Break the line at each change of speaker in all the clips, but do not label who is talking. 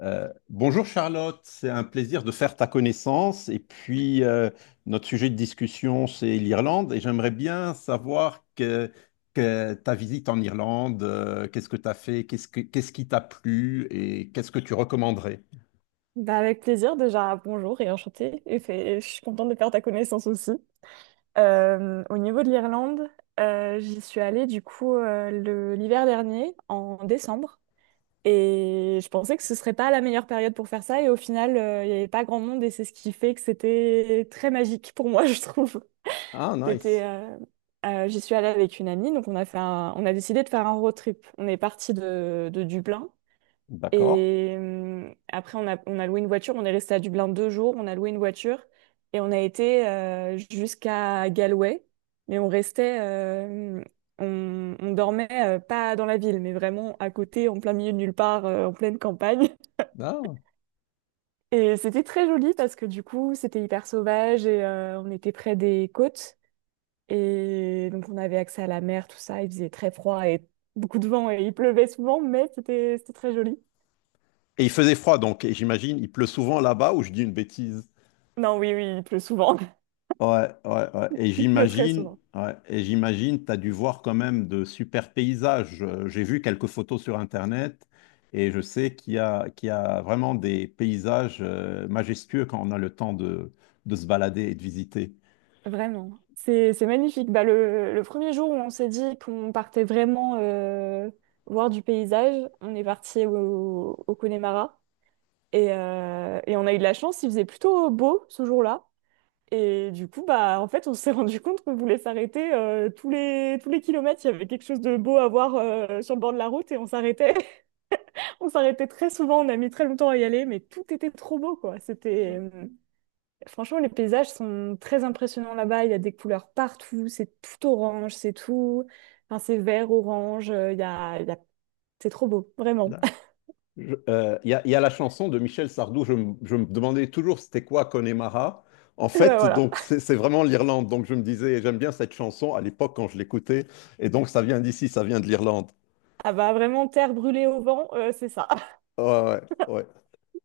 Bonjour Charlotte, c'est un plaisir de faire ta connaissance. Et puis, notre sujet de discussion, c'est l'Irlande. Et j'aimerais bien savoir que ta visite en Irlande, qu'est-ce que tu as fait, qu'est-ce qui t'a plu et qu'est-ce que tu recommanderais?
Bah, avec plaisir, déjà bonjour et enchantée. Et je suis contente de faire ta connaissance aussi. Au niveau de l'Irlande, j'y suis allée du coup l'hiver dernier, en décembre. Et je pensais que ce serait pas la meilleure période pour faire ça. Et au final, il n'y avait pas grand monde et c'est ce qui fait que c'était très magique pour moi, je trouve.
Ah,
C'était,
nice.
euh, j'y suis allée avec une amie, donc on a fait on a décidé de faire un road trip. On est parti de Dublin.
D'accord.
Et après, on a loué une voiture. On est resté à Dublin 2 jours. On a loué une voiture et on a été jusqu'à Galway. Mais on restait, on dormait pas dans la ville, mais vraiment à côté, en plein milieu de nulle part, en pleine campagne.
Ah.
Et c'était très joli parce que du coup, c'était hyper sauvage et on était près des côtes. Et donc, on avait accès à la mer, tout ça. Il faisait très froid et beaucoup de vent et il pleuvait souvent, mais c'était très joli.
Et il faisait froid, donc, et j'imagine, il pleut souvent là-bas ou je dis une bêtise?
Non, oui, oui, il pleut souvent.
Ouais, ouais, ouais. Et
Pleut très
j'imagine,
souvent.
ouais, et j'imagine, tu as dû voir quand même de super paysages. J'ai vu quelques photos sur Internet et je sais qu'il y a vraiment des paysages majestueux quand on a le temps de se balader et de visiter.
Vraiment, c'est magnifique. Bah, le premier jour où on s'est dit qu'on partait vraiment voir du paysage, on est parti au Connemara et on a eu de la chance, il faisait plutôt beau ce jour-là. Et du coup, bah, en fait, on s'est rendu compte qu'on voulait s'arrêter tous les kilomètres. Il y avait quelque chose de beau à voir sur le bord de la route et on s'arrêtait. On s'arrêtait très souvent. On a mis très longtemps à y aller, mais tout était trop beau, quoi. Franchement, les paysages sont très impressionnants là-bas. Il y a des couleurs partout. C'est tout orange, c'est tout. Enfin, c'est vert, orange. C'est trop beau, vraiment.
Là, il y a la chanson de Michel Sardou, je me demandais toujours c'était quoi Connemara. En
Et ben
fait,
voilà.
donc c'est vraiment l'Irlande. Donc je me disais, j'aime bien cette chanson à l'époque quand je l'écoutais. Et donc ça vient d'ici, ça vient de l'Irlande.
Ah bah vraiment, terre brûlée au vent, c'est ça.
Ouais, ouais, ouais.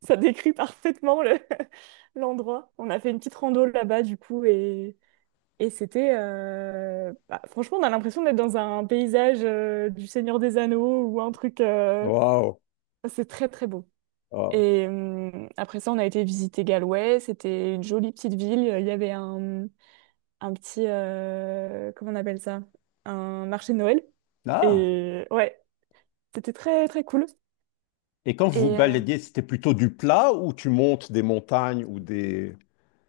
Ça décrit parfaitement l'endroit. On a fait une petite rando là-bas, du coup, et bah, franchement, on a l'impression d'être dans un paysage du Seigneur des Anneaux ou un truc.
Waouh.
C'est très, très beau.
Ah.
Et après ça, on a été visiter Galway. C'était une jolie petite ville. Il y avait un petit, comment on appelle ça? Un marché de Noël.
Ah.
Et ouais, c'était très très cool.
Et quand vous
Et euh,
baladiez, c'était plutôt du plat ou tu montes des montagnes ou des...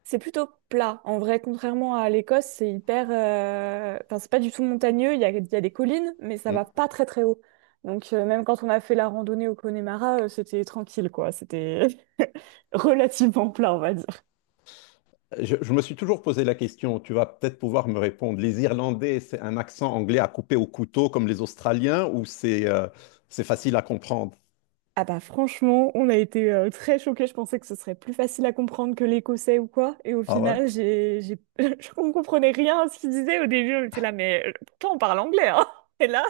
c'est plutôt plat. En vrai, contrairement à l'Écosse, c'est hyper. Enfin, c'est pas du tout montagneux. Il y a des collines, mais ça
Hmm.
va pas très très haut. Donc même quand on a fait la randonnée au Connemara, c'était tranquille quoi. C'était relativement plat, on va dire.
Je me suis toujours posé la question, tu vas peut-être pouvoir me répondre. Les Irlandais, c'est un accent anglais à couper au couteau comme les Australiens ou c'est facile à comprendre?
Ah bah franchement, on a été très choqués. Je pensais que ce serait plus facile à comprendre que l'écossais ou quoi. Et au
Ah ouais?
final, on comprenait rien à ce qu'il disait au début. On était là, mais pourtant on parle anglais, hein. Et là,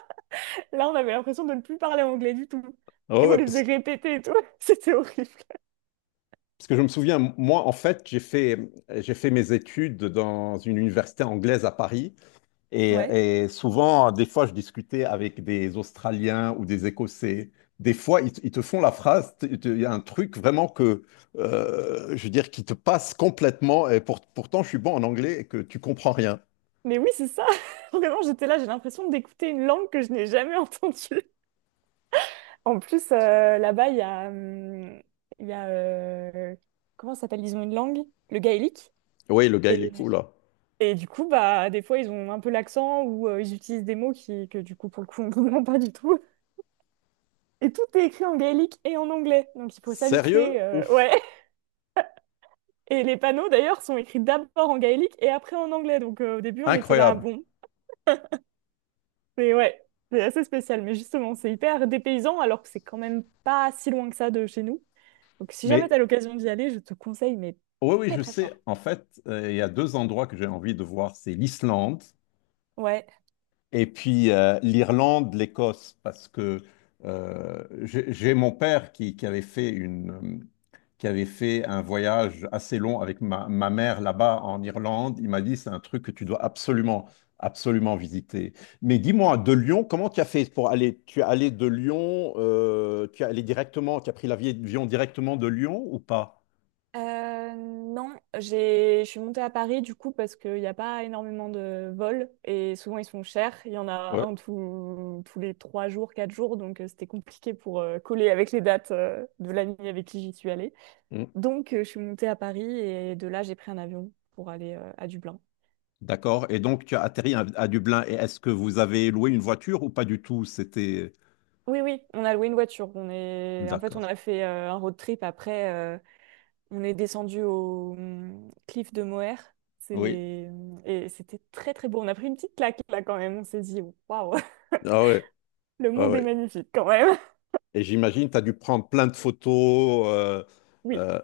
là, on avait l'impression de ne plus parler anglais du tout.
Ah
Et on
ouais,
les faisait
parce,
répéter et tout. C'était horrible.
parce que je me souviens, moi, en fait, j'ai fait mes études dans une université anglaise à Paris. Et,
Ouais.
et souvent, des fois, je discutais avec des Australiens ou des Écossais. Des fois, ils te font la phrase, il y a un truc vraiment que, je veux dire, qui te passe complètement. Et pourtant, je suis bon en anglais et que tu comprends rien.
Mais oui, c'est ça. Vraiment, j'étais là, j'ai l'impression d'écouter une langue que je n'ai jamais entendue. En plus, là-bas, il y a comment ça s'appelle? Ils ont une langue, le gaélique.
Oui, le gars, il est cool, là.
Et du coup, bah, des fois, ils ont un peu l'accent ou ils utilisent des mots que du coup, pour le coup, on ne comprend pas du tout. Et tout est écrit en gaélique et en anglais. Donc, il faut
Sérieux?
s'habituer. euh,
Ouf,
ouais. Et les panneaux, d'ailleurs, sont écrits d'abord en gaélique et après en anglais. Donc, au début, on était là,
incroyable.
bon. Mais ouais, c'est assez spécial. Mais justement, c'est hyper dépaysant alors que c'est quand même pas si loin que ça de chez nous. Donc, si jamais
Mais
t'as l'occasion d'y aller, je te conseille, mais
oui, oui,
très,
je
très
sais.
fort.
En fait, il y a deux endroits que j'ai envie de voir. C'est l'Islande.
Ouais.
Et puis l'Irlande, l'Écosse, parce que j'ai mon père qui avait fait qui avait fait un voyage assez long avec ma mère là-bas en Irlande. Il m'a dit, c'est un truc que tu dois absolument, absolument visiter. Mais dis-moi, de Lyon, comment tu as fait pour aller? Tu es allé de Lyon, tu as pris l'avion directement de Lyon ou pas?
Non, je suis montée à Paris du coup parce qu'il n'y a pas énormément de vols et souvent ils sont chers. Il y en a
Ouais.
un tous les 3 jours, 4 jours, donc c'était compliqué pour coller avec les dates de l'ami avec qui j'y suis allée.
Mm.
Donc je suis montée à Paris et de là j'ai pris un avion pour aller à Dublin.
D'accord. Et donc, tu as atterri à Dublin. Et est-ce que vous avez loué une voiture ou pas du tout? C'était...
Oui, oui, on a loué une voiture. En fait, on
D'accord.
a fait un road trip après. On est descendu au cliff de Moher.
Oui,
Et c'était très très beau. On a pris une petite claque là quand même. On s'est dit, waouh,
ah ouais,
le
ah
monde est
ouais.
magnifique quand même.
Et j'imagine, tu as dû prendre plein de photos.
Oui,
Euh,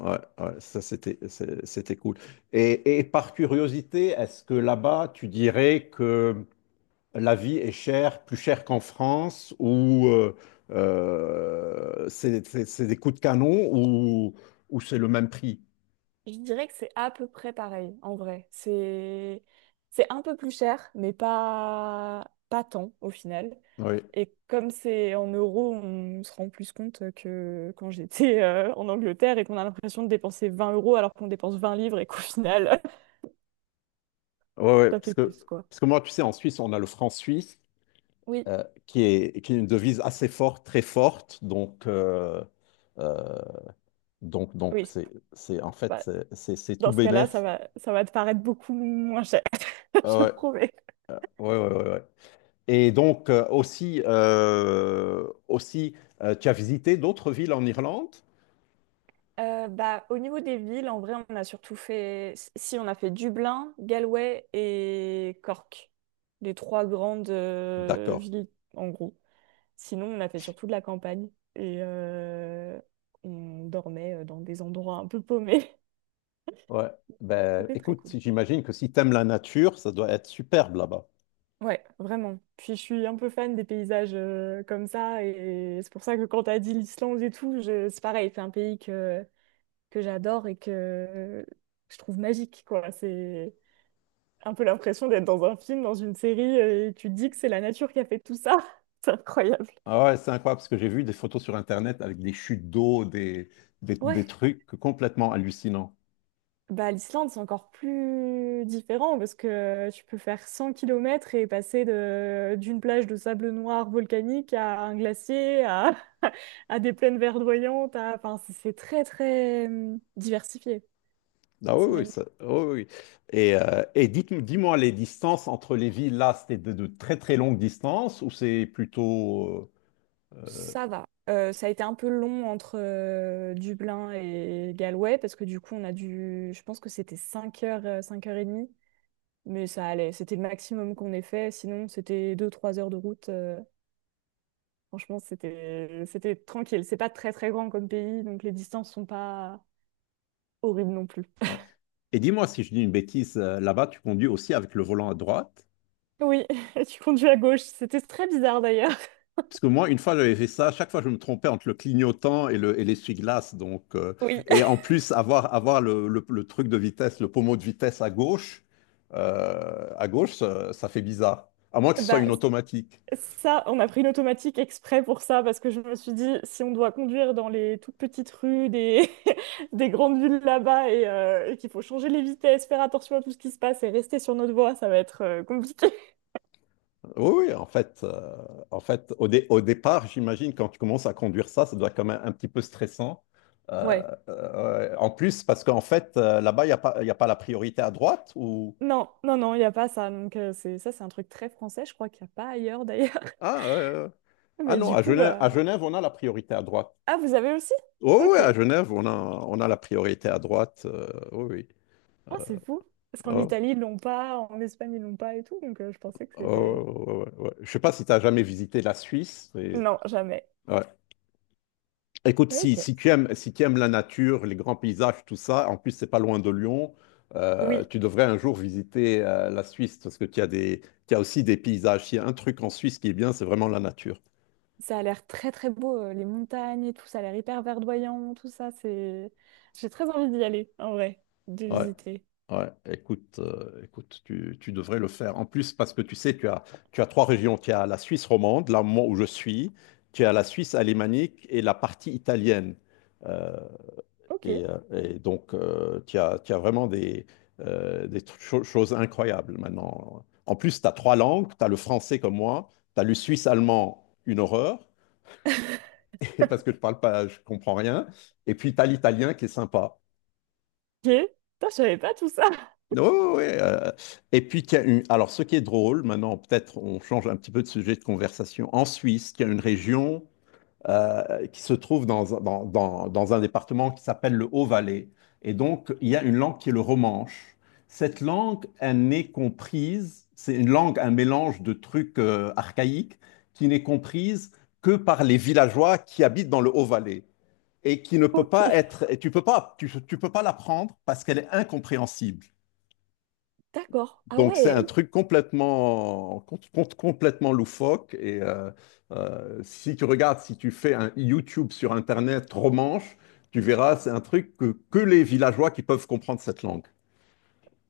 ouais, ouais, ça c'était cool. Et par curiosité, est-ce que là-bas, tu dirais que la vie est chère, plus chère qu'en France, ou c'est des coups de canon, ou c'est le même prix?
je dirais que c'est à peu près pareil en vrai. C'est un peu plus cher, mais pas tant au final.
Oui,
Et comme c'est en euros, on se rend plus compte que quand j'étais en Angleterre et qu'on a l'impression de dépenser 20 € alors qu'on dépense 20 livres et qu'au final,
ouais, ouais,
ça
parce
fait
que,
plus quoi.
parce que moi, tu sais, en Suisse, on a le franc suisse.
Oui,
Qui est une devise assez forte, très forte. Donc, euh,
oui.
c'est, en fait,
Bah,
c'est tout
dans ce cas-là, ça
bénef.
va, ça va te paraître beaucoup moins cher,
Ah,
je
ouais,
promets.
ouais, ouais, ouais, ouais. Et donc, aussi, tu as visité d'autres villes en Irlande?
Bah, au niveau des villes, en vrai, on a surtout fait... Si, si, on a fait Dublin, Galway et Cork. Les trois grandes
D'accord.
villes, en gros. Sinon, on a fait surtout de la campagne. Et euh, on dormait dans des endroits un peu paumés.
Ouais. Ben,
C'était très
écoute,
cool.
j'imagine que si tu aimes la nature, ça doit être superbe là-bas.
Ouais, vraiment. Puis je suis un peu fan des paysages comme ça. Et c'est pour ça que quand t'as dit l'Islande et tout, c'est pareil. C'est un pays que j'adore et que je trouve magique, quoi. C'est un peu l'impression d'être dans un film, dans une série, et tu te dis que c'est la nature qui a fait tout ça. C'est incroyable.
Ah ouais, c'est incroyable parce que j'ai vu des photos sur Internet avec des chutes d'eau, des
Ouais,
trucs complètement hallucinants.
bah l'Islande, c'est encore plus différent parce que tu peux faire 100 km et passer de d'une plage de sable noir volcanique à un glacier, à des plaines verdoyantes. Enfin, c'est très, très diversifié.
Ah oui,
C'est
oui,
magnifique.
oui, oui, oui. Et dis-moi, les distances entre les villes, là, c'était de très très longues distances ou c'est plutôt... euh,
Ça va. Ça a été un peu long entre Dublin et Galway parce que du coup, on a dû. Je pense que c'était 5 heures, 5 heures et demie, mais ça allait. C'était le maximum qu'on ait fait. Sinon, c'était deux trois heures de route. Franchement, c'était tranquille. C'est pas très très grand comme pays, donc les distances sont pas horribles non plus.
ouais. Et dis-moi si je dis une bêtise, là-bas, tu conduis aussi avec le volant à droite?
Oui, tu conduis à gauche. C'était très bizarre d'ailleurs.
Parce que moi, une fois, j'avais fait ça. Chaque fois, je me trompais entre le clignotant et le, et l'essuie-glace. Donc,
Oui.
et en plus, avoir le truc de vitesse, le pommeau de vitesse à gauche, ça fait bizarre. À moins que ce soit
Bah,
une automatique.
ça, on a pris une automatique exprès pour ça, parce que je me suis dit, si on doit conduire dans les toutes petites rues des grandes villes là-bas et qu'il faut changer les vitesses, faire attention à tout ce qui se passe et rester sur notre voie, ça va être compliqué.
Oui, oui, en fait, au départ, j'imagine, quand tu commences à conduire ça, ça doit être quand même un petit peu stressant. Euh,
Ouais.
ouais, en plus, parce qu'en fait, là-bas, il y a pas la priorité à droite ou...
Non, non, non, il n'y a pas ça. Donc, ça, c'est un truc très français. Je crois qu'il n'y a pas ailleurs d'ailleurs.
Ah, euh, ah
Mais
non,
du coup,
À
bah.
Genève, on a la priorité à droite.
Ah, vous avez aussi?
Oh, ouais,
Ok.
à Genève, on a la priorité à droite. Oui, oui.
Ah, c'est fou. Parce qu'en
Oh,
Italie, ils l'ont pas, en Espagne, ils l'ont pas et tout. Donc, je pensais que c'était.
oh, ouais, ouais, ouais, ouais. Je sais pas si tu as jamais visité la Suisse.
Non, jamais.
Ouais. Écoute,
Mais ok.
si tu aimes la nature, les grands paysages, tout ça, en plus, c'est pas loin de Lyon,
Oui,
tu devrais un jour visiter la Suisse parce que tu as aussi des paysages. Il y a un truc en Suisse qui est bien, c'est vraiment la nature.
ça a l'air très très beau, les montagnes et tout, ça a l'air hyper verdoyant, tout ça. J'ai très envie d'y aller, en vrai, de
Ouais.
visiter.
Ouais, écoute, tu devrais le faire. En plus, parce que tu sais, tu as trois régions. Tu as la Suisse romande, là moi, où je suis, tu as la Suisse alémanique et la partie italienne. Euh,
Ok. Ok.
et donc, tu as vraiment des choses incroyables maintenant. En plus, tu as trois langues. Tu as le français comme moi, tu as le suisse-allemand, une horreur, parce que je parle pas, je comprends rien. Et puis, tu as l'italien qui est sympa.
Putain, je savais pas tout ça.
Oui, oui, et puis, qu'il y a une- alors ce qui est drôle, maintenant peut-être on change un petit peu de sujet de conversation, en Suisse, il y a une région qui se trouve dans un département qui s'appelle le Haut-Valais. Et donc, il y a une langue qui est le romanche. Cette langue, elle n'est comprise, c'est une langue, un mélange de trucs archaïques, qui n'est comprise que par les villageois qui habitent dans le Haut-Valais et qui ne peut
Ok.
pas être, et tu peux pas, tu peux pas l'apprendre parce qu'elle est incompréhensible.
D'accord. Ah
Donc c'est
ouais.
un truc complètement, complètement loufoque. Et si tu fais un YouTube sur Internet romanche, tu verras, c'est un truc que les villageois qui peuvent comprendre cette langue.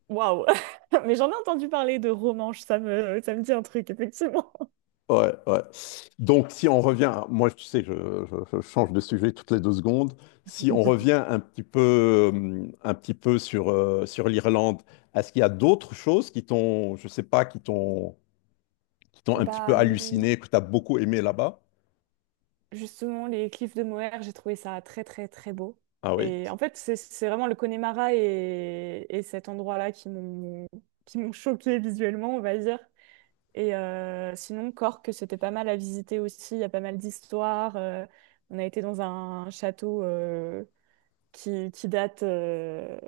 Waouh. Mais j'en ai entendu parler de Romanche, ça me dit un truc, effectivement.
Ouais, ouais. Donc si on revient, moi tu sais, je change de sujet toutes les deux secondes. Si on revient un petit peu sur, sur l'Irlande, est-ce qu'il y a d'autres choses qui t'ont, je sais pas, qui t'ont un petit
Bah,
peu halluciné, que tu as beaucoup aimé là-bas?
justement, les cliffs de Moher, j'ai trouvé ça très très très beau.
Ah oui.
Et en fait, c'est vraiment le Connemara et cet endroit-là qui m'ont choqué visuellement, on va dire. Sinon, Cork, c'était pas mal à visiter aussi. Il y a pas mal d'histoires. On a été dans un château qui date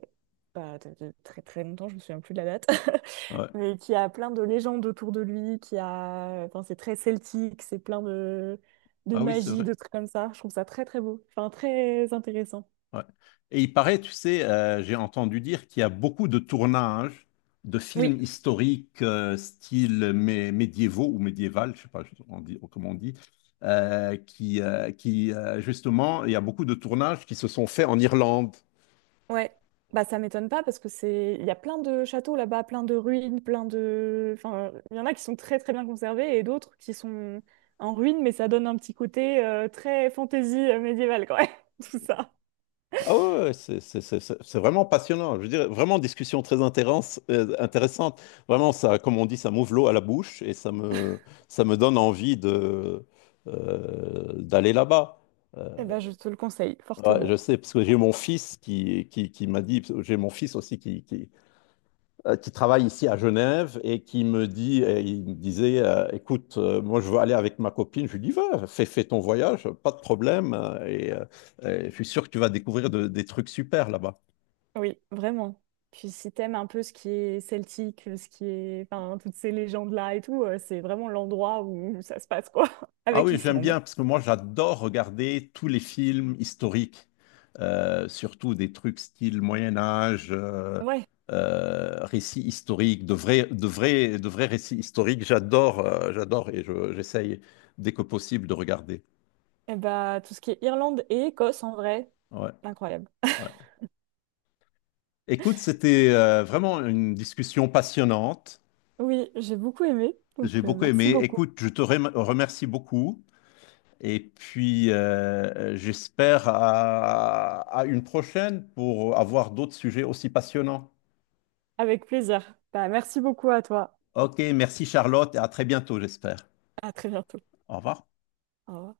bah, de très très longtemps, je me souviens plus de la date, mais qui a plein de légendes autour de lui. Enfin, c'est très celtique, c'est plein de
Ah oui, c'est
magie,
vrai.
de trucs comme ça. Je trouve ça très très beau, enfin très intéressant.
Ouais. Et il paraît, tu sais, j'ai entendu dire qu'il y a beaucoup de tournages de films
Oui.
historiques, style médiévaux ou médiéval, je sais pas comment on dit, qui justement, il y a beaucoup de tournages qui se sont faits en Irlande.
Ouais, bah ça m'étonne pas parce que c'est il y a plein de châteaux là-bas, plein de ruines, plein de enfin il y en a qui sont très très bien conservés et d'autres qui sont en ruine mais ça donne un petit côté très fantaisie médiévale quand même, tout ça.
Ah ouais, ouais, c'est vraiment passionnant. Je veux dire, vraiment discussion très intéressante. Vraiment, ça, comme on dit, ça m'ouvre l'eau à la bouche et ça me donne envie d'aller là-bas.
Eh ben je te le conseille
Ouais,
fortement.
je sais, parce que j'ai mon fils qui m'a dit, j'ai mon fils aussi qui travaille ici à Genève et qui me dit, et il me disait, écoute, moi je veux aller avec ma copine. Je lui dis, va, fais ton voyage, pas de problème, et je suis sûr que tu vas découvrir des trucs super là-bas.
Oui, vraiment. Puis si t'aimes un peu ce qui est celtique, ce qui est enfin toutes ces légendes là et tout, c'est vraiment l'endroit où ça se passe quoi
Ah
avec
oui, j'aime
l'Islande.
bien parce que moi j'adore regarder tous les films historiques, surtout des trucs style Moyen Âge,
Ouais.
récits historiques, de vrais récits historiques. J'adore et j'essaye dès que possible de regarder.
Eh ben tout ce qui est Irlande et Écosse en vrai,
Ouais,
incroyable.
ouais. Écoute, c'était vraiment une discussion passionnante.
Oui, j'ai beaucoup aimé,
J'ai
donc
beaucoup
merci
aimé.
beaucoup.
Écoute, je te remercie beaucoup. Et puis, j'espère à une prochaine pour avoir d'autres sujets aussi passionnants.
Avec plaisir. Bah, merci beaucoup à toi.
Ok, merci Charlotte et à très bientôt, j'espère.
À très bientôt.
Au revoir.
Au revoir.